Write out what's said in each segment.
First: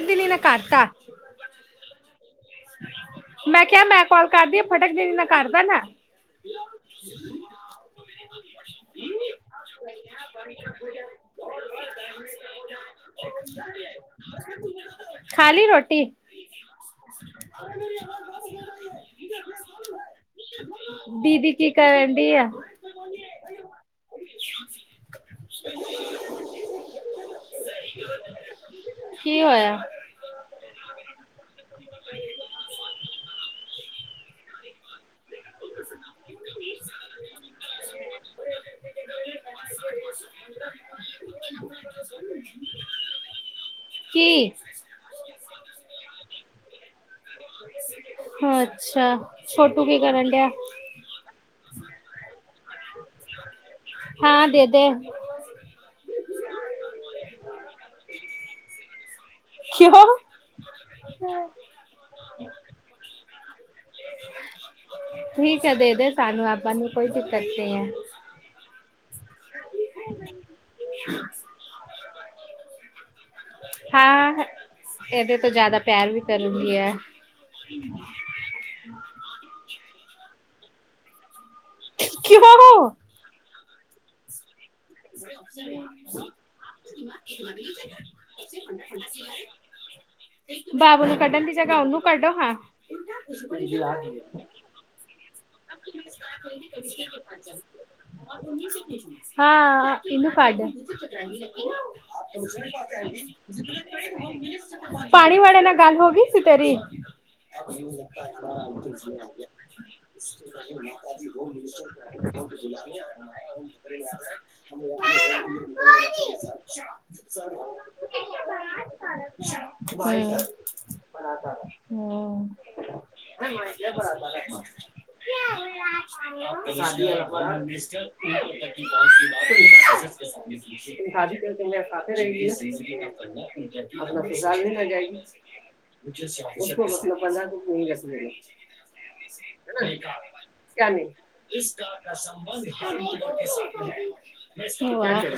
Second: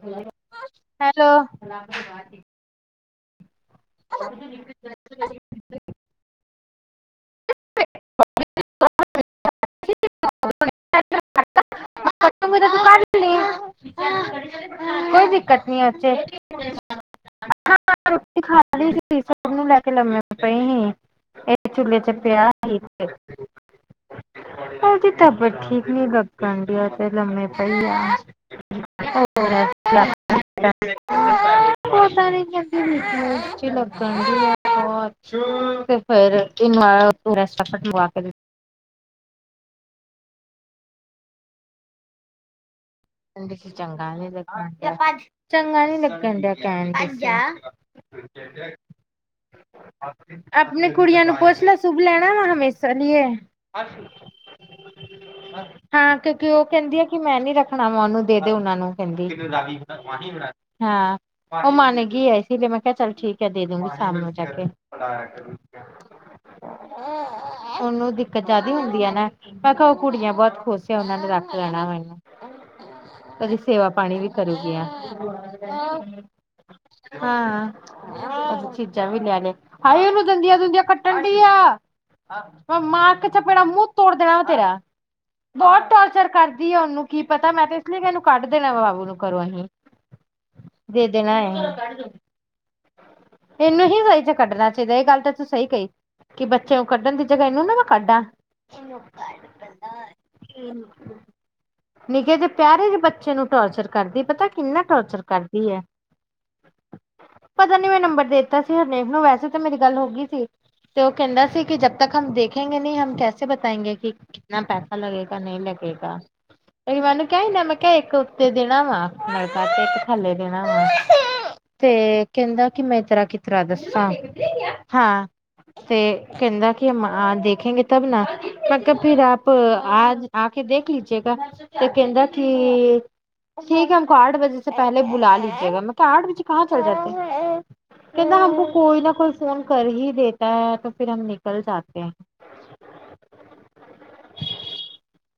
ਦਿਨੀ ਨਾ ਕਰਤਾ ਹੈਲੋ, ਮੈਂ ਕਿਆ ਮੈਂ ਕਾਲ ਕਰਦੀ ਆ, ਫੱਟ ਤਕ ਦੀਦੀ ਨੇ ਕਾਰ ਬੈਣਾ? [unintelligible] ਕੋਈ ਖਾ ਲਈ ਦਿੱਕਤ ਨੀਐ ਰੋਟੀ ਐਥੇ। ਹਾਂ, ਰੋਟੀ ਖਾ ਲੀ ਸੀ। ਸਟ ਨੂੰ ਲੈ ਕੇ ਲੰਮੀ ਪਈ ਹੀ, ਦੀਦੀ ਕੀ ਇਹ ਚੂਲੇ ਕਰਨ ਡੀ ਆ ਪਿਆ ਕਿ। ਉਹਦੀ ਤਬੀਅਤ ਠੀਕ ਨੀ ਲਰਨ ਡਿਆ ਯ। ਤੇ ਲੰਮੇ ਪਾਈ ਆ। ਕੀ ਹੋਇਆ ਪਤਾ ਨੀ ਕਿੰਦੀ ਲੱਗਦਾ ਢਿਆ। ਤੇ ਫੇਰ ਇਨਾ ਪੁਰਾ ਰੈਸਟ ਮੰਗਵਾ ਕੇ ਦਿੱ ਕਹਦੀ ਸੀ ਚੰਗਾ ਨੀ ਕੀ ਲੱਗਣ ਚੰਗਾ ਨੀ ਲੱਗਣ ਡਿਆ ਕਹਿਣ ਡਇ ਸੀ। ਅੱਛਾ, ਛੋਟੂ ਕੀ ਕਰਨ ਡਿਆ। ਆਪਣੇ ਕੁੜੀਆਂ ਨੂੰ ਪੁੱਛ ਲੈ ਸ਼ੁੱਭ ਲੈਣਾ ਵਾ ਹਮੇਸ਼ਾ ਲਈਏ ਹਾਂ ਦੇ ਦੇ ਹਾਂ ਕਿਉਂਕਿ ਉਹ ਕਹਿੰਦੀ ਆ ਕਿ ਮੈਂ ਨੀ ਰੱਖਣਾ ਵਾ ਉਹਨੂੰ ਦੇ ਦੇ ਉਹਨਾ ਨੂੰ ਕਿਉਂ ਹਾਂ ਉਹ ਮੰਨ ਗਈ ਹੈ ਇਸ ਲਈ ਮੈਂ ਕਿਹਾ ਚੱਲ ਠੀਕ ਹੈ ਦੇ ਦੂਗੀ। ਸਾਮ ਨੂੰ ਜਾ ਕੇ, ਠੀਕ ਹੈ ਦੇ ਦੇ ਸਾਨੂੰ ਆਪਾਂ ਨੂੰ ਕੋਈ ਦਿੱਕਤ ਨਹੀਂ ਹੈ ਓਨੂੰ ਦਿੱਕ ਕਚਾ ਦੀ ਹੁੰਦੀਆ ਨਾ, ਮੈਂ ਕਆ ਓਹ ਕੁੜੀਆਂ ਬੌਤ ਖੁਸ ਏ, ਓਹਨਾਂ ਨੇ ਰੱਖ ਲੈਣਾ ਵਾ ਏਨੂੰ। ਕਦੀ ਸੇਵਾ ਪਾਣੀ ਵੀ ਹਾਂ ਕਰੂਗੀਆ, ਇਹਦੇ ਤੋਂ ਜ਼ਿਆਦਾ ਪਿਆਰ ਵੀ ਕਰੂੰਗੀ ਆ ਹਾਂ। ਚੀਜ਼ਾਂ ਵੀ ਲੈ ਲੇ, ਹਾਏ! ਓਨੂੰ ਦੰਦੀਆਂ-ਦੁਦੀਆਂ ਕੱਟਣ ਡੀ ਆ। ਕਿਉਂ ਮਾਂ ਚਪੇਣਾ, ਮੂੰਹ ਤੋੜ ਦੇਣਾ ਵਾ ਤੇਰਾ, ਬਹੁਤ ਟਾਰਚਰ ਕਰਦੀ ਹੈ ਉਹਨੂੰ ਕੀ ਪਤਾ ਲਰ ਕਿ ਇਹਨੂੰ ਕੱਢ ਦੇਣਾ ਬਾਬੂ ਨੂੰ ਘਰੋ ਏਨੂ। ਬਾਾਬੂ ਨੂੰ ਕਢਨ ਦੀ ਜਰਹ ਉਨ੍ਹ ਕਢੋ ਹਾਂ। ਇਹਨੂੰ ਹੀ ਸਹੀ ਕੱਢਣਾ ਚਾਹੀਦਾ ਇਹ ਗੱਲ ਤਾਂ ਤੂੰ ਸਹੀ ਕਹੀ। ਕਿ ਬੱਚੇਆ ਨੁ, ਕੱਢਣ ਦੀ ਜਗ੍ਹਾ ਇਹਨੂੰ ਨਾ ਮੈਂ ਕੱਢਾ। [inaudible] ਹਾਂ ਇਹਨੂੰ ਕੱਢ ਨਿੱਕੇ ਯੇਅ ਪਿਆਰੇ ਯਏ ਬੱਚੇ ਨੂੰ ਟੋਰਚਰ ਕਰਦੀ ਪਤਾ ਕਿੰਨਾ ਟੋਚਰ ਪਾਣੀ ਵਾਲੇ ਕਰਦੀ ਨਾਲ ਹੈ। ਗੱਲ ਹੋ ਗਈ ਸੀ ਤੇਰੀ ਪਤਾ ਨੀ ਏ ਨੰਬਰ ਦੇਤਾ ਸੀ ਹਰਨੇਕ ਨੂੰ ਵੈਸੇ ਤਾਂ ਮੇਰੀ ਗੱਲ ਹੋ ਗਈ। ਤੇ ਉਹ ਕਹਿੰਦਾ ਸੀ ਕਿ ਜਬ ਤੱਕ ਹਮ ਦੇਖੇਗੇ ਨਹੀਂ ਹਮ ਕੈਸੇ ਬਤਾਏਂਗੇ ਕਿ ਕਿੰਨਾ ਪੈਸਾ ਲੱਗੇਗਾ ਨਹੀਂ ਲੱਗੇਗਾ ਮੈਨੂੰ ਕ ਹੀਦਾ ਮੈਂ ਕਿਹਾ ਇੱਕ ਉੱਤੇ ਦੇਣਾ ਵਾ ਮਕਾ ਤੇ ਇੱਕ ਥੱਲੇ ਦੇਣਾ ਤੇ ਕਹਿੰਦਾ ਕਿ ਮੈਂ ਤਰ੍ਹਾਂ ਕਿਸ ਤਰ੍ਹਾਂ ਦੱਸਾਂ ਹਾਂ ਤੇ ਕਹਿੰਦਾ ਕਿ ਹਮ ਆ ਦੇਖੇਗੇ ਤਬ ਨਾ ਮਤਬ ਫਿਰ ਆਪ ਆਜ ਆ ਕੇ ਦੇਖ। ਕੀਜੇਗਾ ਤੇ ਕਹਿੰਦਾ ਕੇ ਠੀਕ ਹੈ ਹਮ ਆਠ ਵਜੇ ਪਹਿਲੇ ਬੁਲਾ ਲੇਤੇ ਹੈਨਾ। ਕਾਟ ਵਿੱਚ ਕਹਾ ਚੱਲ ਜਾਂਦੇ ਕਹਿੰਦਾ ਹ ਕੋਈ ਨਾ ਕੋਈ ਫੋਨ ਕਰ ਹੀ ਦੇਤਾ ਹੈ ਤਾਂ ਫਿਰ ਹਮ ਨਿਕਲ ਜਾਤੇ ਹੈ। [unintelligible]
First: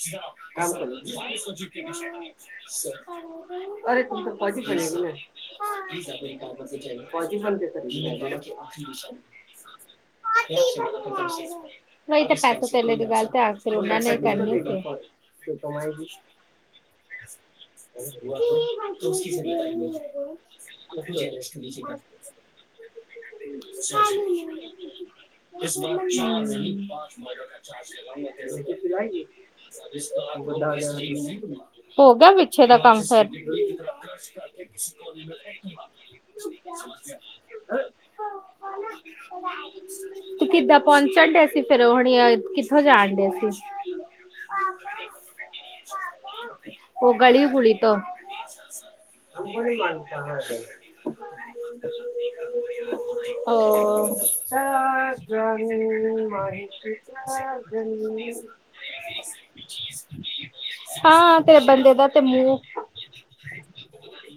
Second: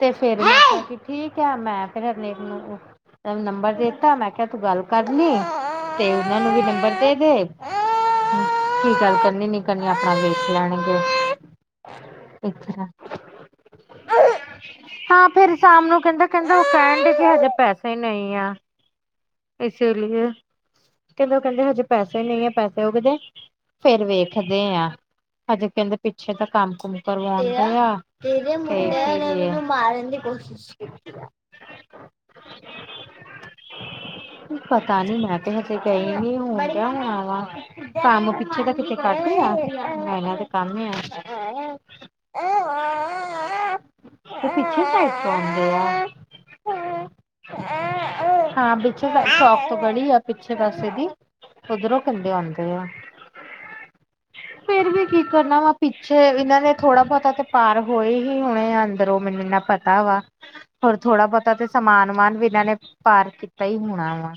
ਤੇ ਫਿਰ ਮੈਂ ਕਿਹਾ ਕਿ ਠੀਕ ਹੈ, ਮੈਂ ਫਿਰ ਹਰਨੇਕ ਨੂੰ ਨੰਬਰ ਦਿੱਤਾ। ਮੈਂ ਕਿਹਾ ਤੂੰ ਗੱਲ ਕਰ ਪਹਚਣੇਗੀਹਚ ਲਈ ਤੇ ਉਹਨਾਂ ਨੂੰ ਵੀ ਨੰਬਰ ਦੇ ਦੇ, ਸਮ ਕੀ ਗੱਲ ਕਰਨੀ ਨੀ ਕਰਨੀ ਆਪਣਾ ਵੇਖ ਲੈਣਗੇ। ਨਹੀਂ ਤਾਂ ਇਸ ਪੈਸੇ ਤਰ੍ਹਾਂ ਪਹਿਲੇ ਦੀ ਗੱਲ ਤੇ ਆ ਉਹਨਾਂ ਨੇ ਕਰਨੀ ਸੀ ਹਾਂ ਫੇਿਰ ਸ਼ਾਮ ਨੂੰ ਕਹਿੰਦਾ ਕਹਿੰਦਾ ਉਹ ਫੇਡ ਸੀ ਹਜੇ ਪੈਸੇ ਨਹੀਂ ਆ ਇਸੇ ਲਈ ਕਹਿੰਦੇ ਉਹ ਕਹਿੰਦੇ ਹਜੇ ਪੈਸੇ ਨਹੀਂ ਹੈ ਪੈਸੇ ਉਹ ਕਿਦੇ ਫਿਰ ਵੇਖਦੇ ਆ ਅਜੇ ਕਹਿੰਦੇ ਪਿੱਛੇ ਤਾਂ ਕੰਮ ਕੁਮ ਕਰਵਾਉਦਾ ਆ ਤੇ ਹੋ ਗਿਆ ਪਿੱਛੇ ਦਾ ਕੰਮ ਫਿਰ ਪਤਾ ਨੀ ਮੈਂ ਤੇ ਹਜੇ ਗਈ ਨਿ ਹੁੲ ਕੳ ਮੇ ਆਵਾਂ। ਕੰਮ ਪਿੱਛੇ ਤਾਂ ਕਿਤੇ ਕਰਦੇ ਆ ਇਹਨਾਂ ਦੇ ਕੰਮ ਇ ਐਮੇ ਏ। ਕਿਥੋਂ ਜਾਣ ਡਏ ਸੀ। ਤੇ ਪਿੱਛੇ ਸਾਈਡ ਤੋਂ ਆਉਂਦੇ ਆ ਉਹ ਗਲੀ ਗੁੱਲੀ ਤੋਂ ਹਾਂ ਪਿੱਛੇ ਤ ਸ਼ੌਕ ਤੋਂ ਗੜੀ ਆ ਪਿੱਛੇ ਪਾਸੇ ਦੀ ਉਧਰੋਂ ਕਹਿੰਦੇ ਆਉਂਦੇ ਆ ਉਹ ਫਿਰ ਵੀ ਕੀ ਕਰਨਾ ਵੈਂ ਪਿੱਛੇ ਇਹਨਾਂ ਨੇ ਥੋੜਾ ਬਹੁਤਾ ਤੇ ਪਾਰ ਹੋਏ ਹੀ ਹੁਣੇ ਅੰਦਰੋਂ ਮੈਨੂੰ ਇੰਨਾ ਪਤਾ ਵਾ ਹੋਰ ਥੋੜਾ ਹਾਂ ਬਹੁਤਾ ਤੇਰੇ ਤੇ ਬੰਦੇ ਦਾ ਸਮਾਨ ਤੇ ਵਮਾਨ ਵੀ ਇਹਨਾਂ ਨੇ ਮੂੰਹ ਪਾਰ ਕੀਤਾ ਹੀ ਹੋਣਾ ਵਾ।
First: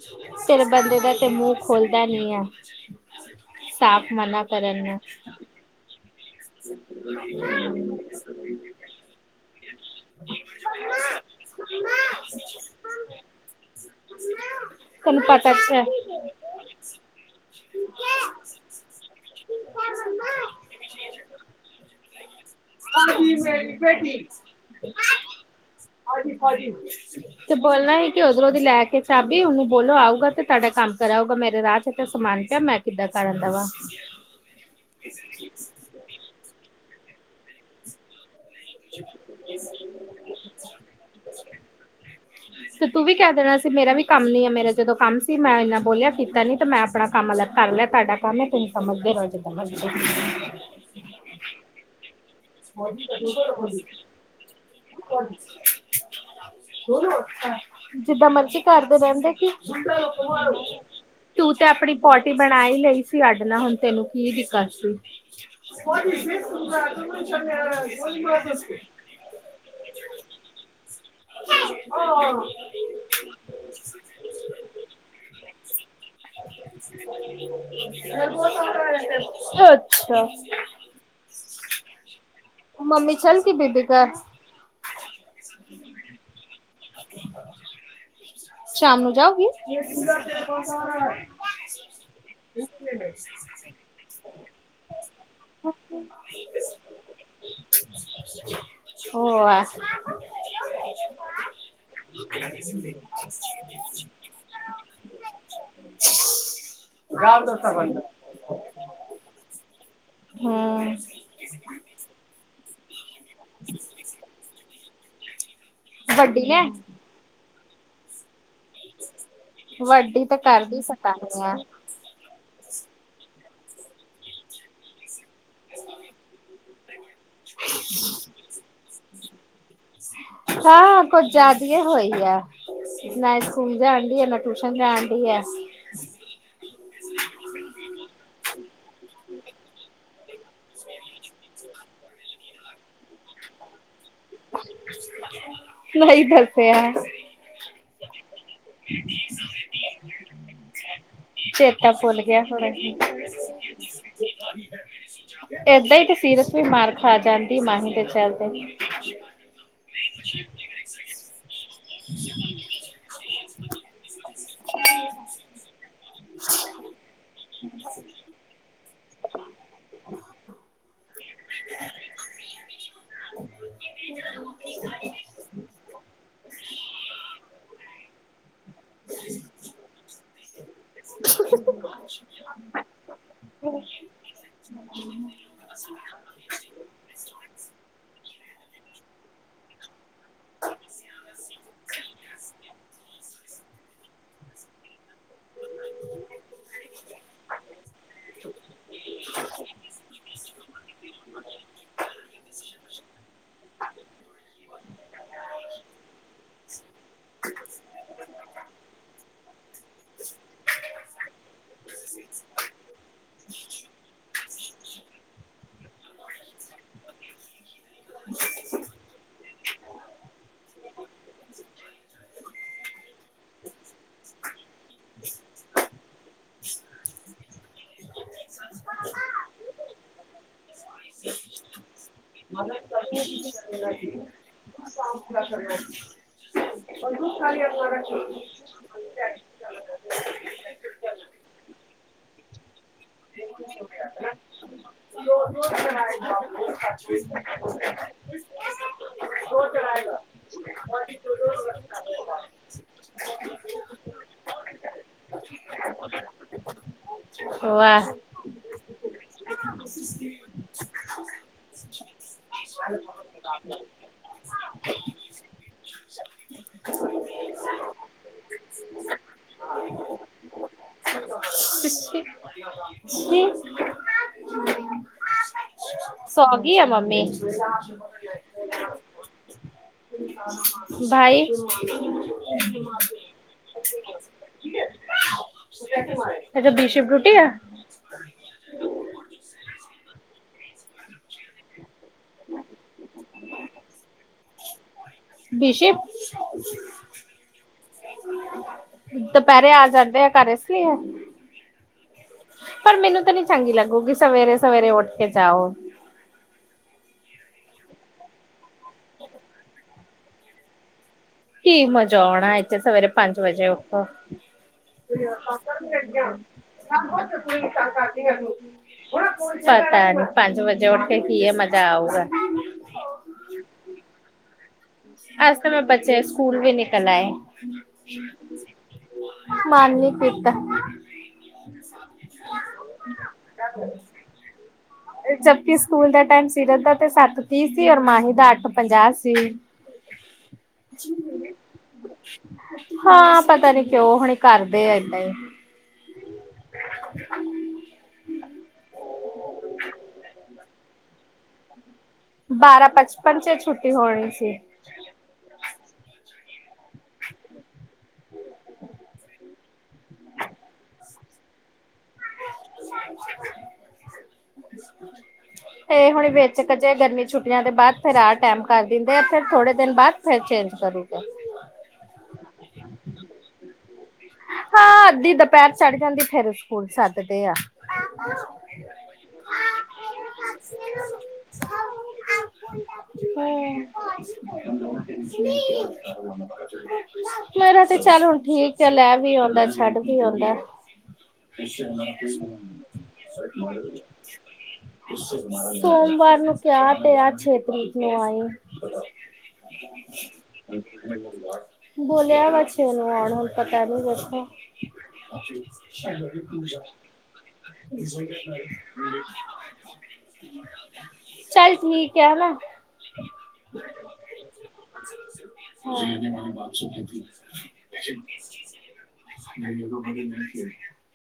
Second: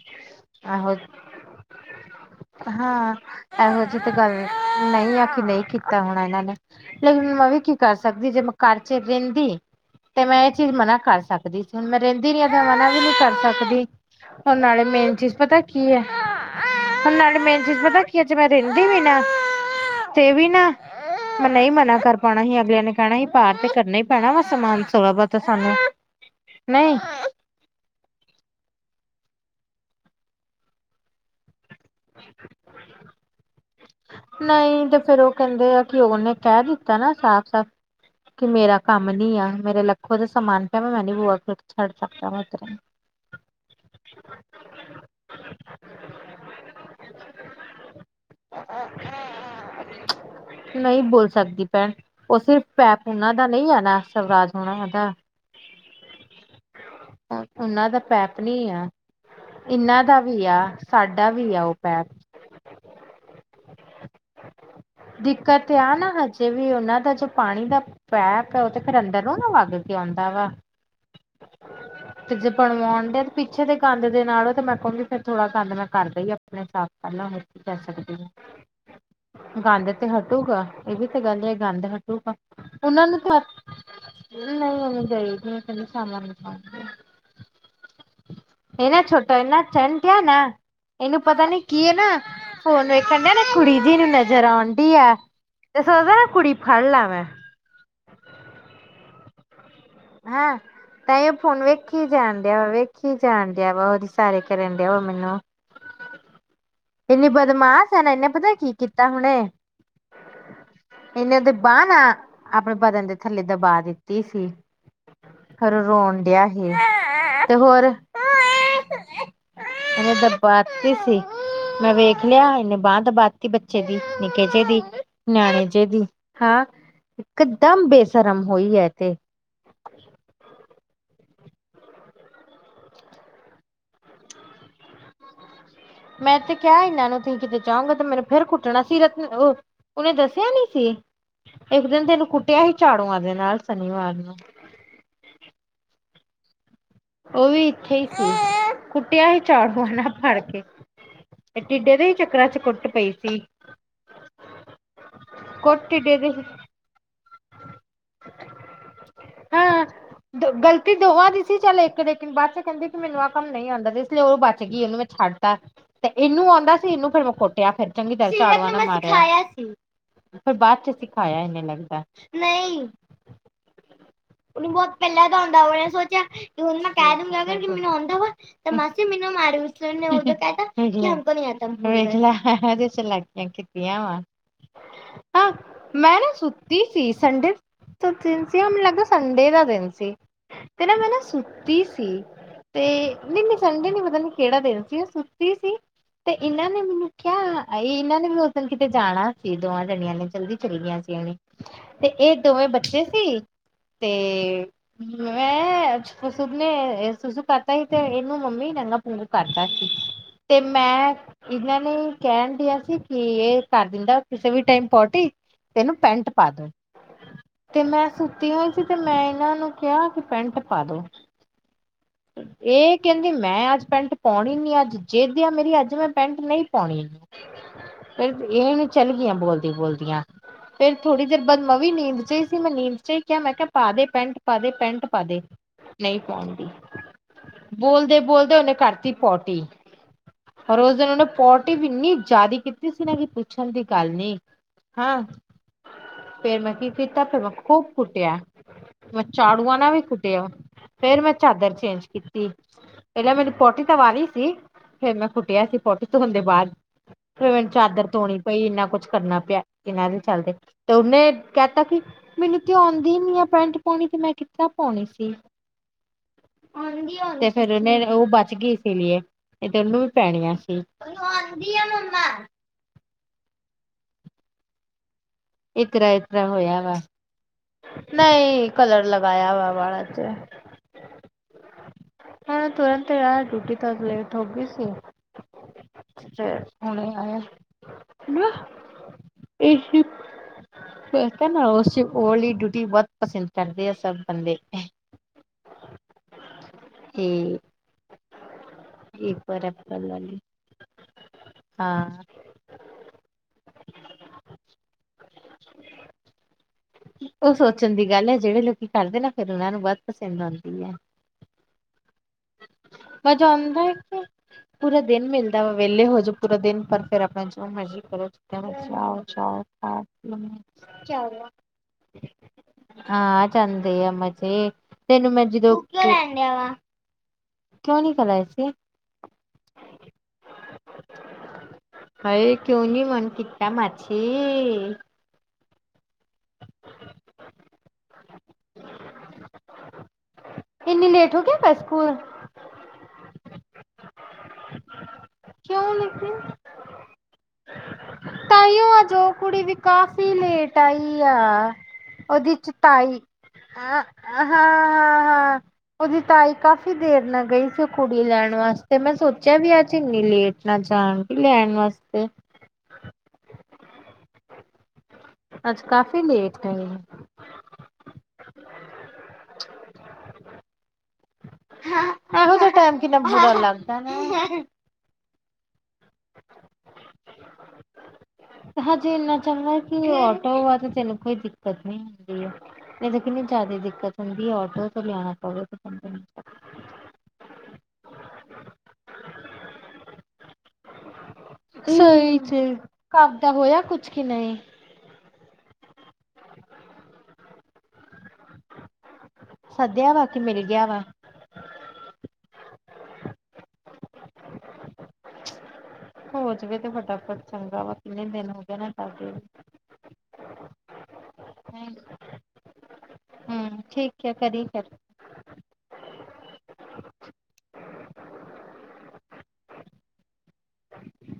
ਫਿਰ ਆਹੋ ਬੰਦੇ ਦਾ ਤੇ ਮੂੰਹ ਖੋਲਦਾ ਨੀ ਆ ਹਾਂ ਇਹੋ ਜਿਹੀ ਸਾਫ਼ ਤੇ ਗੱਲ ਮਨਾ ਕਰਨ ਨੂੰ ਨਹੀਂ ਆ ਕਿ ਨਹੀਂ ਕੀਤਾ ਹੋੁਣਾ ਇਹਨਾਂ ਨੇ ਲੇਕਿਨ ਮੈਂ ਵੀ ਕੀ ਕਰ ਸਕਦੀ ਜੇ ਮੈਂ ਘਰ ਚ ਰਹਿੰਦੀ- ਤੇ ਮੈਂ ਇਹ ਚੀਜ਼ ਮਨਾ ਕਰ ਸਕਦੀ ਸੀ। ਹੁਣ, ਮੈਂ ਰਹਿੰਦੀ ਨੀ ਤੇ ਮਨਾ ਵੀ ਨਹੀਂ ਕਰ ਸਕਦੀ। ਹੁਣ ਨਾਲੇ ਮੇਨ ਚੀਜ਼ ਪਤਾ ਕੀ ਹੈ? ਹੁਣ ਨਾਲੇ ਮੇਨ ਚੀਜ਼ ਪਤਾ ਕਿ ਹੈ, ਜੇ ਮੈਂ ਰਹਿੰਦੀ ਵੀ ਨਾ- ਤੇ ਵੀ ਨਾ, ਮੈਂ ਨਹੀਂ ਮਨਾ ਕਰ ਪਾਉਣਾ ਸੀ। ਅਗਲਿਆਂ ਨੇ ਕਹਿਣਾ ਸੀ ਪਾਰ ਤੇ ਕਰਨਾ ਹੀ ਪੈਣਾ ਵੇ। [unintelligible] ਨਹੀਂ ਤੇ ਬੋਲਣਾ ਹੀ, ਕਿ ਉਧਰੋਂ ਦੀ ਲੈ ਕੇ ਚਾਬੀ, ਉਹਨੂੰ ਬੋਲੋ ਆਊਗਾ ਤੇ ਤੁਹਾਡਾ ਕੰਮ ਕਰਾਉਗਾ ਮੇਰੇ ਰਾਤ- ਥੇ ਤਾਂ ਸਮਾਨ ਪਿਆ ਮੈਂ ਕਿੱਦਾਂ ਕਰਨ ਦਾ ਵਾ- ਨਹੀਂ ਤੇ ਫਿਰ ਉਹ ਕਹਿੰਦੇ ਆ ਕਿ ਉਹਨੇ ਕਹਿ ਦਿੱਤਾ ਨਾ ਸਾਫ਼ ਸਾਫ਼ ਕਿ ਮੇਰਾ ਕੰਮ ਨੀ ਆ, ਮੇਰੇ ਲੱਖੋ ਦਾ ਸਮਾਨ ਪਿਆ। ਮੈਂ ਨੀ ਬੂਆ ਛੱਡ ਸਕਦਾ। ਤੇ ਤੂੰ ਵੀ ਕਹਿ ਦੇਣਾ ਸੀ ਮੇਰਾ ਵੀ ਕੰਮ ਨੀ ਆ। ਮੇਰਾ ਜਦੋਂ ਕੰਮ- ਵੀ ਮੈਂ ਇੰਨਾ ਬੋਲਿਆ ਕੀਤਾ ਨੀ, ਤੇ ਮੈਂ ਆਪਣਾ ਕੰਮ ਅਲੱਗ ਕਰ ਲਿਆ। ਤੁਹਾਡਾ ਕੰਮ ਹੈ, ਤੁਸੀਂ ਸਮਝਦੇ ਰਹੋ ਜਿੱਦਾਂ ਮਰਜ਼ੀ ਹੈ। ਨਹੀਂ ਬੋਲ ਸਕਦੀ ਭੈਣ। ਉਹ ਸਿਰਫ ਪੈਪ ਉਹਨਾਂ ਦਾ ਨਹੀਂ ਆ ਨਾ ਸਵਰਾਜ- ਹਣਾ ਹਾਤਾ। ਉਹਨਾਂ ਦਾ ਜਿੱਦਾਂ ਪੈਪ ਮਰਜ਼ੀ ਨੀ ਆ। ਕਰਦੇ ਰਹਿੰਦੇ ਕਿ ਇਹਨਾਂ ਦਾ ਵੀ ਆ। ਸਾਡਾ ਵੀ ਆ ਉਹ। ਪੈਪ ਕੋਟੀ ਬਣਾ ਹੀ ਲਈ ਸੀ। ਅੱਡ ਨਾਲ ਹੁਣ ਤੈਨੂੰ ਕੀ ਦਿੱਕਤ ਸੀ? ਦਿੱਕਤ ਆ ਨਾ, ਹਜੇ ਵੀ ਉਹਨਾਂ ਦਾ ਜੋ ਪਾਣੀ ਦਾ ਪੈਪ ਹੈ। ਉਹ ਤੇ ਫਿਰ ਅੰਦਰੋਂ ਨਾ ਵੱਗ- ਆਉਂਦਾ ਵਾ- ਤੇ ਜੇ ਬਣਵਾਉਣ ਗੇ, ਤੇ ਪਿੱਛੇ ਦੇ ਕੰਦ ਦੇ ਨਾਲੋਂ ਤੇ ਮੈਂ ਕਹੂੰਗੀ, ਫਿਰ ਥੋੜਾ ਕੰਦ ਨਾਲ ਕਰ ਦਿਓ। ਆਪੇ ਸਾਫ਼ ਕਰਲਾ- ਗੰਦ [unintelligible] ਤੇ ਹਟੂਗਾ ਇਹ ਵੀ ਤਾਂ ਗੱਲ ਹੈ, ਗੰਦ ਹਟੂਗਾ। ਉਹਨਾਂ ਮੰਮੀ ਨੂੰ ਚੱਲ ਤਾਂ- ਗਈ ਬੀਬੀ [unintelligible] ਘਰ ਇਹ ਸ਼ਾਮ ਨਾ ਨੂੰ ਛੋਟਾ ਜਾਊਗੀ ਇਹਨਾ ਚਟਂ ਨਾ ਇਹਨੂੰ ਪਤਾ ਨੀ ਕੀਏ ਨਾ- ਫੋਨ ਵੇਖਣ ਡੇ ਨਾ ਕੁੜੀ ਜੀ ਨੂੰ ਨਜ਼ਰ ਆਉਂ ਡੀ ਆ। ਤੇ ਸੋਚਦਾ ਨਾ ਕੁੜੀ ਫੜ ਲੈ ਮੈਂ। ਹੋਰ। ਹੈ, ਤਾਂ ਹੀ ਉਹ ਫੋਨ ਵੇਖੀ ਜਾਣ ਡਿਆ ਵਾ ਵੇਖੀ- ਜਾਣ ਡਿਆ ਵਾ ਉਹਦੇ ਸਾਰੇ ਕਰਨ ਡਿਆ ਵਾ ਮੈਨੂੰ। [inaudible] ਇੰਨੀ ਬਦਮਾਸ਼ ਹੈ ਨਾ। ਇਹਨੇ ਪਤਾ ਕੀ ਕੀਤਾ ਹੁਣੇ? ਹਮ ਇਨੇ ਉਹਦੇ ਬਾਹ ਨਾ ਆਪਣੇ ਬਦਨ ਦੇ- ਥੱਲੇ ਤੇ ਬਾ ਦਿੱਤੀ ਸੀ ਫਿਰ ਰੋਣ ਵੱਡੀ ਡਿਆ ਨੇ ਸੀ। ਤੇ ਹੋਰ? ਇਹਨੇ ਵੱਡੀ ਤਾਂ ਕਰ ਵੀ ਦਬਾਤੀ ਸੀ ਸਕਾ- ਮੈਂ ਵੇਖ ਲਿਆ, ਇਹਨੇ ਬਾਂਹ ਦਬਾਤੀ ਬੱਚੇ ਦੀ ਨਿੱਕੇ ਜੇ ਦੀ, ਨਿਆਣੇ ਜੇ ਦੀ। ਹਾਂ, ਇਕਦਮ ਬੇਸ਼ਰਮ ਹੋਈ ਏਹ ਤੇੇ। ਹਾਂ, ਕੁਝ ਜ਼ਿਆਦੀਏ ਹੋਈ ਆ। ਨਾ ਸਕੂਲ ਜਾਣਦੀ ਹੈ। ਨਾ ਟਿਊਸ਼ਨ ਜਾਣਦੀ ਹੈ। ਮੈਂ, ਤੇ ਕਿਹਾ ਇਹਨਾਂ ਨੂੰ ਤੁਸੀਂ ਕਿਤੇ ਜਾਔਗੇ। ਤੇ ਮੈਨੂੰ ਫੇਰ ਕੁੱਟਣਾ ਸਿਰ ਇਥੇ ਰਹੋ। ਉਹਨੇ ਦੱਸਿਆ ਨੀ, ਸੀ ਇੱਕ ਦਿਨ ਤੇ ਕੁੱਟਿਆ ਸੀ ਝਾੜੂਆਂ ਦੇ ਨਾਲ ਸ਼ਨੀਵਾਰ ਨੂੰ। ਨਹੀਂ ਦੱਸਿਆ। ਉਹ ਵੀ ਇੱਥੇ ਸੀ। ਕੁੱਟਿਆ ਹੀ ਚਾੜੂਆਂ ਨਾਲ ਫੜ ਕੇ। ਚੇਤਾ ਟਿੱਡੇ ਦੇ ਹੀ ਭੁੱਲ ਗਿਆ ਚੱਕਰਾਂ ਚ ਹੁਣ। ਕੁੱਟ ਏਦਾਂ ਪਈ ਸੀ ਕੁੱਟ ਹੀ ਤੇ, ਟਿੱਡੇ ਦੇ ਸੀਰਤ ਵੀ ਮਾਰ ਖਾ ਜਾਂਦੀ ਮਾਹੀ ਦੇ ਚਲਦੇ। ਹਮ। ਦ ਗਲਤੀ ਦੋਵਾਂ ਦੀ ਸੀ, ਚੱਲ ਇੱਕ ਲੇਕਿਨ ਬਾਅਦ ਚ ਕਹਿੰਦੀ, ਕਿ ਮੈਨੂੰ ਆ ਕੰਮ ਨਹੀਂ ਆਉਂਦਾ। ਇਸ ਲਈ ਉਹ ਬਚ ਗਈ। ਛੱਡਤਾ ਤੇ ਇਹਨੂੰ ਆਉਂਦਾ ਸੀ ਇਹਨੂੰ ਫਰ ਮੈਂ ਕੁੱਟਿਆ ਫਿਰ ਚੰਗੀ ਤਰ ਚੂਆਂ ਨੇ ਮਾਰਿਆ ਫ ਬਾਅਦ ਚ ਸਿਖਾਇਆ ਇਨੇ ਲੱਗਦਾ ਨਹੀਂ ਉਹਨੂੰ ਬਹੁਤ ਪਹਿਲਾਂ ਤਾਂ ਆਉਂਦਾਾ ਉਹਨੇ ਸੋਚਿਆ ਕਿ ਹੁਣ ਮੈਂ ਕਹਿ ਦੂਗਾ ਮੈਨੂੰ ਆਉਂਦਾ ਵਾ ਤੇ ਮਸੀ ਮੈਨੂੰ ਮਾਰ ਵਿਰ ਕ ਦੇ ਚਲਾਗੀਆਂ ਕੀਤੀਆਂ ਵਾ ਹਾਂ ਮੈਂ ਨਾ ਸੁੱਤੀ ਸੀ ਸੰਡੇ ਦਿਨ ਸੀ ਮੈਨੂੰ ਲੱਗਦਾ ਸੰਡੇ ਦਾ ਦਿਨ ਸੀ ਤੇ ਨਾ ਮੈਂ ਨਾ ਸੁੱਤੀ ਸੀ ਤੇ ਨਹੀਂ ਨਹੀਂ ਸੰਡੇ ਨੀ ਪਤਾ ਨੀ ਕਿਹੜਾ ਦਿਨ ਸੀ ਸੀ ਤੇ ਇਹਨਾਂ ਨੇ ਮੈਨੂੰ ਕਿਹਾ ਇਹ ਇਹਨਾਂ ਨੇ ਵੀ ਉਸ ਦਿਨ ਕਿਤੇ ਜਾਣਾ ਸੀ ਦੋਵਾਂ ਜਣਿਆਂ ਨੇ ਚਲਦੀ ਚੱਲ ਗੀਆਂ ਸੀ ਉਹਣੀ ਤੇ ਇਹ ਦੋਵੇਂ ਬੱਚੇ ਸੀ ਤੇ ਮੈਂ ਸਭ ਨੇ ਸੁਸੂ ਕਰਤਾ ਸੀ। ਤੇ, ਇਹਨੂੰ ਮੰਮੀ ਨੰਗਾ ਪੂੰਰਾ ਕਰਤਾ ਸੀ। ਤੇ, ਮੈਂ ਇਹਨਾਂ ਨੇ ਕਹਿਣ ਡਿਆ ਸੀ ਕਿ ਇਹ ਕਰ ਦਿੰਦਾ ਕਿਸੇ ਵੀ ਟਾਈਮ ਪੋਟੀ ਤੇ ਇਹਨੂੰ ਪੈਂਟ ਪਾ ਦੋ। ਤੇ, ਮੈਂ ਸੁੱਤੀ ਹੋਈ ਸੀ। ਤੇ ਮੈਂ ਇਹਨਾਂ ਨੂੰ ਕਿਹਾ ਕਿ ਪੈਂਟ ਪਾ ਦੋ। ਇਹ ਕਹਿੰਦੀ ਮੈਂ ਅੱਜ ਪੈਂਟ ਪਾਉਣੀ ਨੀ ਅੱਜ ਜਿੱਦ ਆ ਮੇਰੀ ਅੱਜ ਮੈਂ ਪੈਂਟ ਨਹੀਂ ਪਾਉਣੀ ਫਿਰ ਇਹਨ ਚੱਲ ਗਈਆਂ ਬੋਲਦੀ ਬੋਲਦੀਆਂ ਫੇਰ ਥੋੜੀ ਦੇਰ ਬਾਅਦ ਮ ਵੀ ਨੀਂਦ ਚ ਹੀ ਸੀ ਮੈਂ ਨੀਂਦ ਚ ਹੀ ਕਿਹਾ ਮੈਂ ਕਿਹਾ ਪਾ ਦੇ ਪੈਂਟ ਪਾ ਦੇ ਪੈਂਟ ਪਾ ਨਹੀਂ ਪਾਉਣ ਦੀ ਬੋਲਦੇ ਬੋਲਦੇ ਉਹਨੇ ਕਰਤੀ ਪੋਟੀ ਰ ਉਸ ਦਿਨ ਉਹਨੇ ਪੋਟੀ ਵੀ ਇੰਨੀ ਜ਼ਿਆਦਾ ਕੀਤੀ ਸੀ ਨਾ ਕਿ ਪੁੱਛਣ ਦੀ ਗੱਲ ਨ ਹਾਂ ਜੋ ਫੇਰ ਮ ਕਿ ਫੀਤਾ ਫੇਰ ਮੈਂ ਖੂਬ ਕੁੱਟਿਆ ਮੈਂ ਝਾੜੂਆਂ ਨਾਲ ਵੀ ਕੁੱਟਿਆ ਫੇਰ ਮੈਂ ਚਾਦਰ ਚੇਂਜ ਕੀਤੀ ਪਹਿਲਾਂ ਮੈਨੂੰ ਪੋਟੀ ਤੋਂਵਾਣੀ ਸੀ ਫੇਿਰ ਮੈਂ ਕੁੱਟਿਆ ਸੀ ਪੋਟੀ ਧੋਣ ਦੇ ਬਾਅਦ ਫ ਮੈਨੂੰ ਚਾਦਰ ਵਾਹ ਧੋਣੀ ਪਈ ਇੰਨਾ ਕੁੱਛ ਕਰਨਾ ਪਿਆ ਇਹਨਾਂ ਦੇ ਚਲਦੇ ਤੇ ਉਹਨੇ ਕਹਿ ਤ ਕਿ ਮੈਨੂੰ ਤੇਉਂਦੀ ਨੀ ਆ ਪੈਂਟ ਪਾਉਣੀ ਤੇ ਮੈਂ ਕਿ ਤਾਂ ਪਾਉਣੀ ਸੀ ਤੇ ਫੇਿਰ ਉਹਨੇ ਉਹ ਬਚ ਗਈ ਇਸ ਲਈਏ ਇਹ ਤੇ ਉਹਨੂੰ ਵੀ ਪੈਣੀਆਂ ਸੀ [unintelligible] ਇਸਤਰਾ ਸੌ ਇਸਤਰਾ੍ਹਾਂ ਹੋਇਆ ਵਾ [unintelligible] ਨਹੀਂ ਕਲਰ ਲਗਾਇਆ ਹੋਆ ਬੜਾ ਤੇ ਭਾਈ ਹੁਣ ਤੁਰੰਤ ਆ ਡਿਊਟੀ ਤੋਂ ਲੇਟ ਹੋ ਗਈ ਸੀ ਅੱਛਾ ਬੀਸ਼ਪ ਰੂਟੀ ਆ ਨਾ ਇਹ ਬਤਾ ਨਾ ਅਸ ਹੋੌਲੀ ਡੂਟੀ ਬਹੁਤ ਪਸੰਦ ਕਰਦੇ ਆ ਸਭ ਬੰਦੇ [unintelligible] [unintelligible] ਦੁਪਹਿਰੇ ਆ ਐਪਲ ਜਾਂਦੇ ਆ ਵਾਲੀ ਘਰ ਇਸ ਲਈ ਹਾਂ ਪਰ ਮੈਨੂੰ ਤਾਂ ਨੀ ਚੰਗੀ ਲੱਗੂਗੀ ਸਵੇਰੇ ਸਵੇਰੇ ਉੱਠ ਕੇ ਜਾਓ ਉਹ ਸੋਚਣ ਦੀ ਗੱਲ ਹੈ ਜਿਹੜੇ ਲੋਕ ਕਰਦੇ ਨਾ ਫਿਰ ਉਹਨਾ ਨੂੰ ਬਹੁਤ ਪਸੰਦ ਆਉਂਦੀ ਆ ਕੀ ਮਜ਼ਾ ਆਉਣਾ ਇੱਥੇ ਸਵੇਰੇ ਪੰਜ ਮਜ਼ਾ ਵਜੇ ਉਠ ਆਉਂਦਾ [unintelligible] ਹੈ ਕਿ ਪੂਰਾ ਦਿਨ ਮਿਲਦਾ ਵਾ ਵਿਹਲੇ ਹੋ ਜਾਓ ਪੂਰਾ ਦਿਨ ਪਰ ਫਿਰ ਆਪਣਾ ਜੋ ਮਰਜ਼ੀ ਕਰੋ ਜਿੱਦਾਂ ਮਰਜ਼ੀ ਆਓ ਜਾਓ ਪਤਾ ਖਾਓ ਨੀ ਪੰਜ ਵਜੇ ਉੱਠ ਕੇ ਕੀ ਪੀਓ ਹੈ ਮਜ਼ਾ ਆਊਗਾ ਹਾਂ ਜਾਂਦੇ ਅਮ ਜੀ ਅਜ ਤਾਂ ਮੈਂ ਬੱਚੇ ਸਕੂਲ ਵੀ ਨਿਕਲ ਆਏ ਕਿਉਂ ਨੀ ਕਰਾਏ ਸੀ ਮਨ ਨਹੀ ਕੀਤਾ ਹਏ ਕਿਉ ਨ ਮਨ ਕਿਤਾ ਮਛ ਜਪੀ ਸਕੂਲ ਦਾ ਟਾਈਮ ਸੀਰਤ ਦਾ ਤੇ ਸੱਤ ਤੀਹ ਸੀ ਔਰ ਮਾਹੀ ਦਾ ਅੱਠ ਪੰਜਾਹ ਸੀ। ਇੰਨੀ ਲੇਟ ਹੋ ਗਿਆ ਤਾ ਸਕੂਲ ਹਾਂ ਪਤਾ ਨੀ ਕਿਉਂ ਹੁਣੀ ਕਰਦੇ ਆ ਏਦਾਂ ਹੀ। ਕਿਉਂ ਲਿਖਦੇ। ਤਾਈਓ ਅੱਜ ਕੁੜੀ ਵੀ ਕਾਫ਼ੀ ਲੇਟ ਆਈ ਆ। ਉਹਦੇ ਚ ਬਾਰਾਂ ਤਾਈ ਪਚਪਨ ਚ ਛੁੱਟੀ ਹ ਹੋਣੀ ਹ ਸੀ ਹ ਉਹਦੀ ਤਾਈ ਕਾਫ਼ੀ ਦੇਰ ਨਾ ਗਈ ਸੀ ਉਹ ਕੁੜੀ ਲੈਣ ਵਾਸਤੇ ਮੈਂ ਸੋਚਿਆ ਵੀ ਅੱਜ ਇੰਨੀ ਲੇਟ ਨਾ ਜਾਣ। ਲਿਆਣ ਵਾਸਤੇ। ਅੱਜ ਤੇ ਕਾਫ਼ੀ ਹੁਣ ਲੇਟ ਵੇਚ ਕੇ ਗਈ। ਜੇ ਗਰਮੀ ਚ। ਛੁੱਟੀਆਂ ਦੇ ਬਾਅਦ ਫਿਰ ਆਹ ਟਾਈਮ ਕਰ ਦਿੰਦੇ ਆ ਫਿਰ ਥੋੜੇ ਦਿਨ ਬਾਅਦ ਫਿਰ ਚੇਂਜ ਕਰੂਗਾ। ਇਹੋ ਜੈ ਟਾਈਮ ਕਿਨਾ ਲੱਗਦਾ ਵਾ। ਪੈਰ ਚੜ ਜਾਂਦੀ ਫੇਰ ਸਕੂਲ ਸੱਦਦੇ ਆ ਹਜੇ ਇੰਨਾ ਚੰਗਾ ਕਿ ਆਟੋ ਵਾ ਤਾਂ ਤੈਨੂੰ ਕੋਈ ਦਿੱਕਤ ਨ ਹੁੰਦੀ ਆ ਇਹ ਤਾਂ ਕਿੰਨਨੀ ਜ਼ਿਆਦਾ ਦਿੱਕਤ ਹੁੰਦੀ ਆਟੋ ਤੋਂ ਲਿਆਣਾ ਪਵੇ ਮੇਰਾ ਤੇ ਚੱਲ ਹੁਣ ਠੀਕ ਆ ਲੈ ਵੀ ਆਉਂਦਾ ਛੱਡ ਵੀ ਆਉਂਦਾ ਨਹੀਂ ਜੇ ਕਪ ਦਾ ਹੋਇਆ ਕੁਛ ਕੀ ਨਹੀਂ? ਸੋਮਵਾਰ ਨੂੰ ਕਿਹਾ ਤੇ ਆ ਛੇਤੀ ਆਈ। ਸੱਦਿਆ ਵਾ ਕਿ ਮਿਲ ਗਿਆ ਵਾ ਬੋਲ ਅਛੇ ਉਹਨ ਆਣ ਪਤਾ ਨਹੀਂ ਵੇਖੋ। [inaudible] ਹੋ ਜਾਵੇ ਤੇ ਵੱਡਾ ਚੰਗਾ ਵਾ ਕਿੰਨੇ ਦਿਨ ਹੋਗੇ ਨੇ। ਚੱਲ ਠੀਕ ਹੈ ਹਨਾ। ਹੁੰ ਠੀਕ ਹੈ ਕਰੀ ਫਿਰ। [unintelligible] [unintelligible]